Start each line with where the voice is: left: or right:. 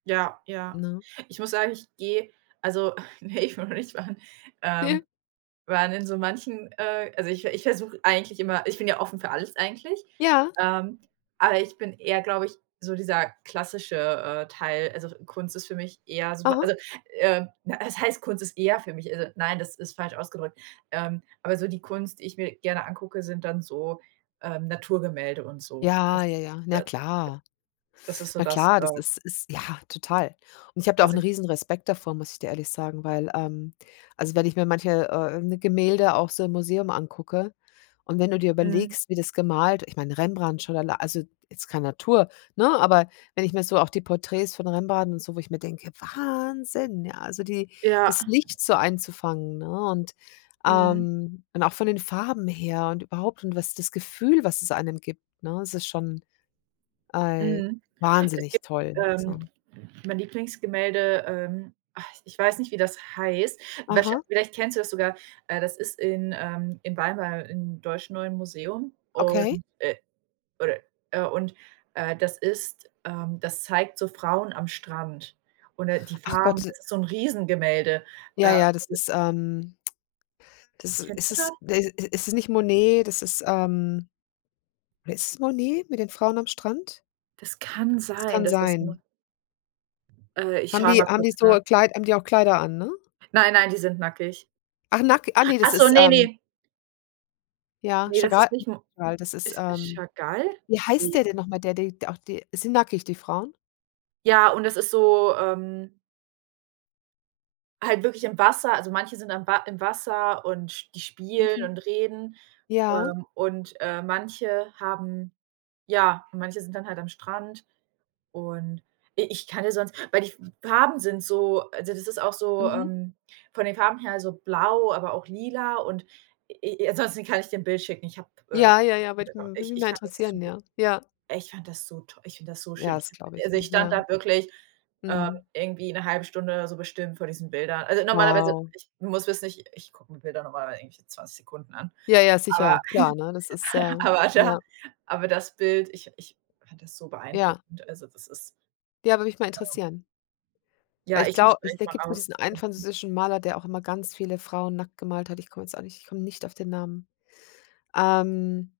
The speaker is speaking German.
right: Ja, ja.
left: Ne?
right: Ich muss sagen, ich gehe also, ne, ich will noch nicht fahren, ähm, weil in so manchen äh, also ich ich versuche eigentlich immer ich bin ja offen für alles eigentlich,
left: Ja.
right: ähm, aber ich bin eher, glaube ich, so dieser klassische, äh, Teil. Also, Kunst ist für mich eher super,
left: Aha.
right: also, äh, was heißt Kunst ist eher für mich? Also, nein, das ist falsch ausgedrückt. Ähm, aber so die Kunst, die ich mir gerne angucke, sind dann so, ähm, Naturgemälde und so.
left: Ja,
right: Das
left: ja, ja, na
right: da da
left: klar.
right: das ist so
left: Na
right: das,
left: klar,
right: äh
left: das ist ist ja, total. Und ich habe da auch
right: was
left: 'n
right: ich
left: Riesenrespekt davor, muss ich dir ehrlich sagen, weil, ähm, also wenn ich mir manche, äh, Gemälde auch so im Museum angucke und wenn du dir
right: Mhm.
left: überlegst, wie das gemalt, ich meine, Rembrandt, schon allei also jetzt kein Natur, ne? Aber wenn ich mir so auch die Porträts von Rembrandt und so, wo ich mir denke. Wahnsinn, ja, also die
right: Ja.
left: das Licht so einzufangen, ne? Und
right: Mhm.
left: ähm, und auch von den Farben her und überhaupt und was das Gefühl, was es einem gibt, ne? Es ist schon. Ei
right: Mhm. Es
left: wahnsinnig
right: gibt,
left: toll,
right: ähm,
left: also.
right: mein Lieblingsgemälde, ähm, ah, ich weiß nicht, wie das heißt. Wäscher
left: Aha.
right: vielleicht kennst du das sogar, äh, das ist in, ähm, in Weimar, im Deutschen Neuen Museum.
left: Okay.
right: Und äh, oder äh und, äh, das ist ähm, das zeigt so Frauen am Strand oder die
left: Ach
right: Farben.
left: Gott
right: Das ist so 'n Riesengemälde,
left: Ja,
right: ähm.
left: ja, das ist ähm das
right: Kennst
left: ist
right: du
left: es
right: das?
left: de i ist nicht Monet, das ist ähm, oder ist es Monet mit den Frauen am Strand?
right: Das kann sein,
left: Kann
right: dass das muss
left: sein.
right: Äh, ich
left: Haben
right: schaue
left: die
right: mal
left: haben die
right: kurz, ne?
left: so Kleid haben die auch Kleider an, ne?
right: Nein, nein, die sind nackig.
left: Ach, nack ach, ne, das
right: Ach so,
left: ist,
right: ne,
left: ähm.
right: ne.
left: Ja,
right: Ne, das
left: Chagall,
right: ist nicht Mo
left: ja das ist,
right: ist
left: ähm,
right: Chagall?
left: wie heißt
right: Ne.
left: der denn noch mal, der die auch die sind nackig, die Frauen?
right: Ja, und das ist so, ähm halt wirklich im Wasser. Also, manche sind am Wa im Wasser und sp die spielen
left: Mhm.
right: und reden,
left: Ja.
right: ähm. Und, ähm, manche haben ja, manche sind dann halt am Strand. Und i ich kann ja sonst weil die F Farben sind so also das ist auch so,
left: Mhm.
right: ähm, von den Farben her also blau, aber auch lila. Und i i ansonsten kann ich dir 'n Bild schicken. Ich habe äh,
left: Ja, ja, ja, würde
right: genau,
left: mm würde
right: ich
left: mich mal
right: ich fand das su
left: interessieren, ja, ja.
right: Ich fand das so to Ich finde das so
left: Ja,
right: schön.
left: das glaube ich,
right: Also,
left: ja,
right: ich stand
left: ja.
right: da wirklich, ähm,
left: Mhm.
right: irgendwie 'ne 1/2 Stunde so bestimmt vor diesen Bildern. Also normalerweise,
left: Wow.
right: ich muss wissen, ich gucke mir Bilder normalerweise irgendwie 20 Sekunden an,
left: Ja, ja,
right: aber
left: sicher, klar, ne? Das ist ja
right: aber da
left: ja.
right: aber das Bild, ich ich fand das so
left: Ja.
right: beeindruckend. Also, das ist
left: Ja. Würde mich mal
right: ähm
left: interessieren. Weil
right: ja,
left: ich
right: ich suche
left: glaube
right: es
left: ich
right: gleich
left: da
right: mal
left: gibt es nur
right: raus.
left: diesen einen französischen Maler, der auch immer ganz viele Frauen nackt gemalt hat. Ich komme jetzt auch nicht ich komme nicht auf den Namen, ähm.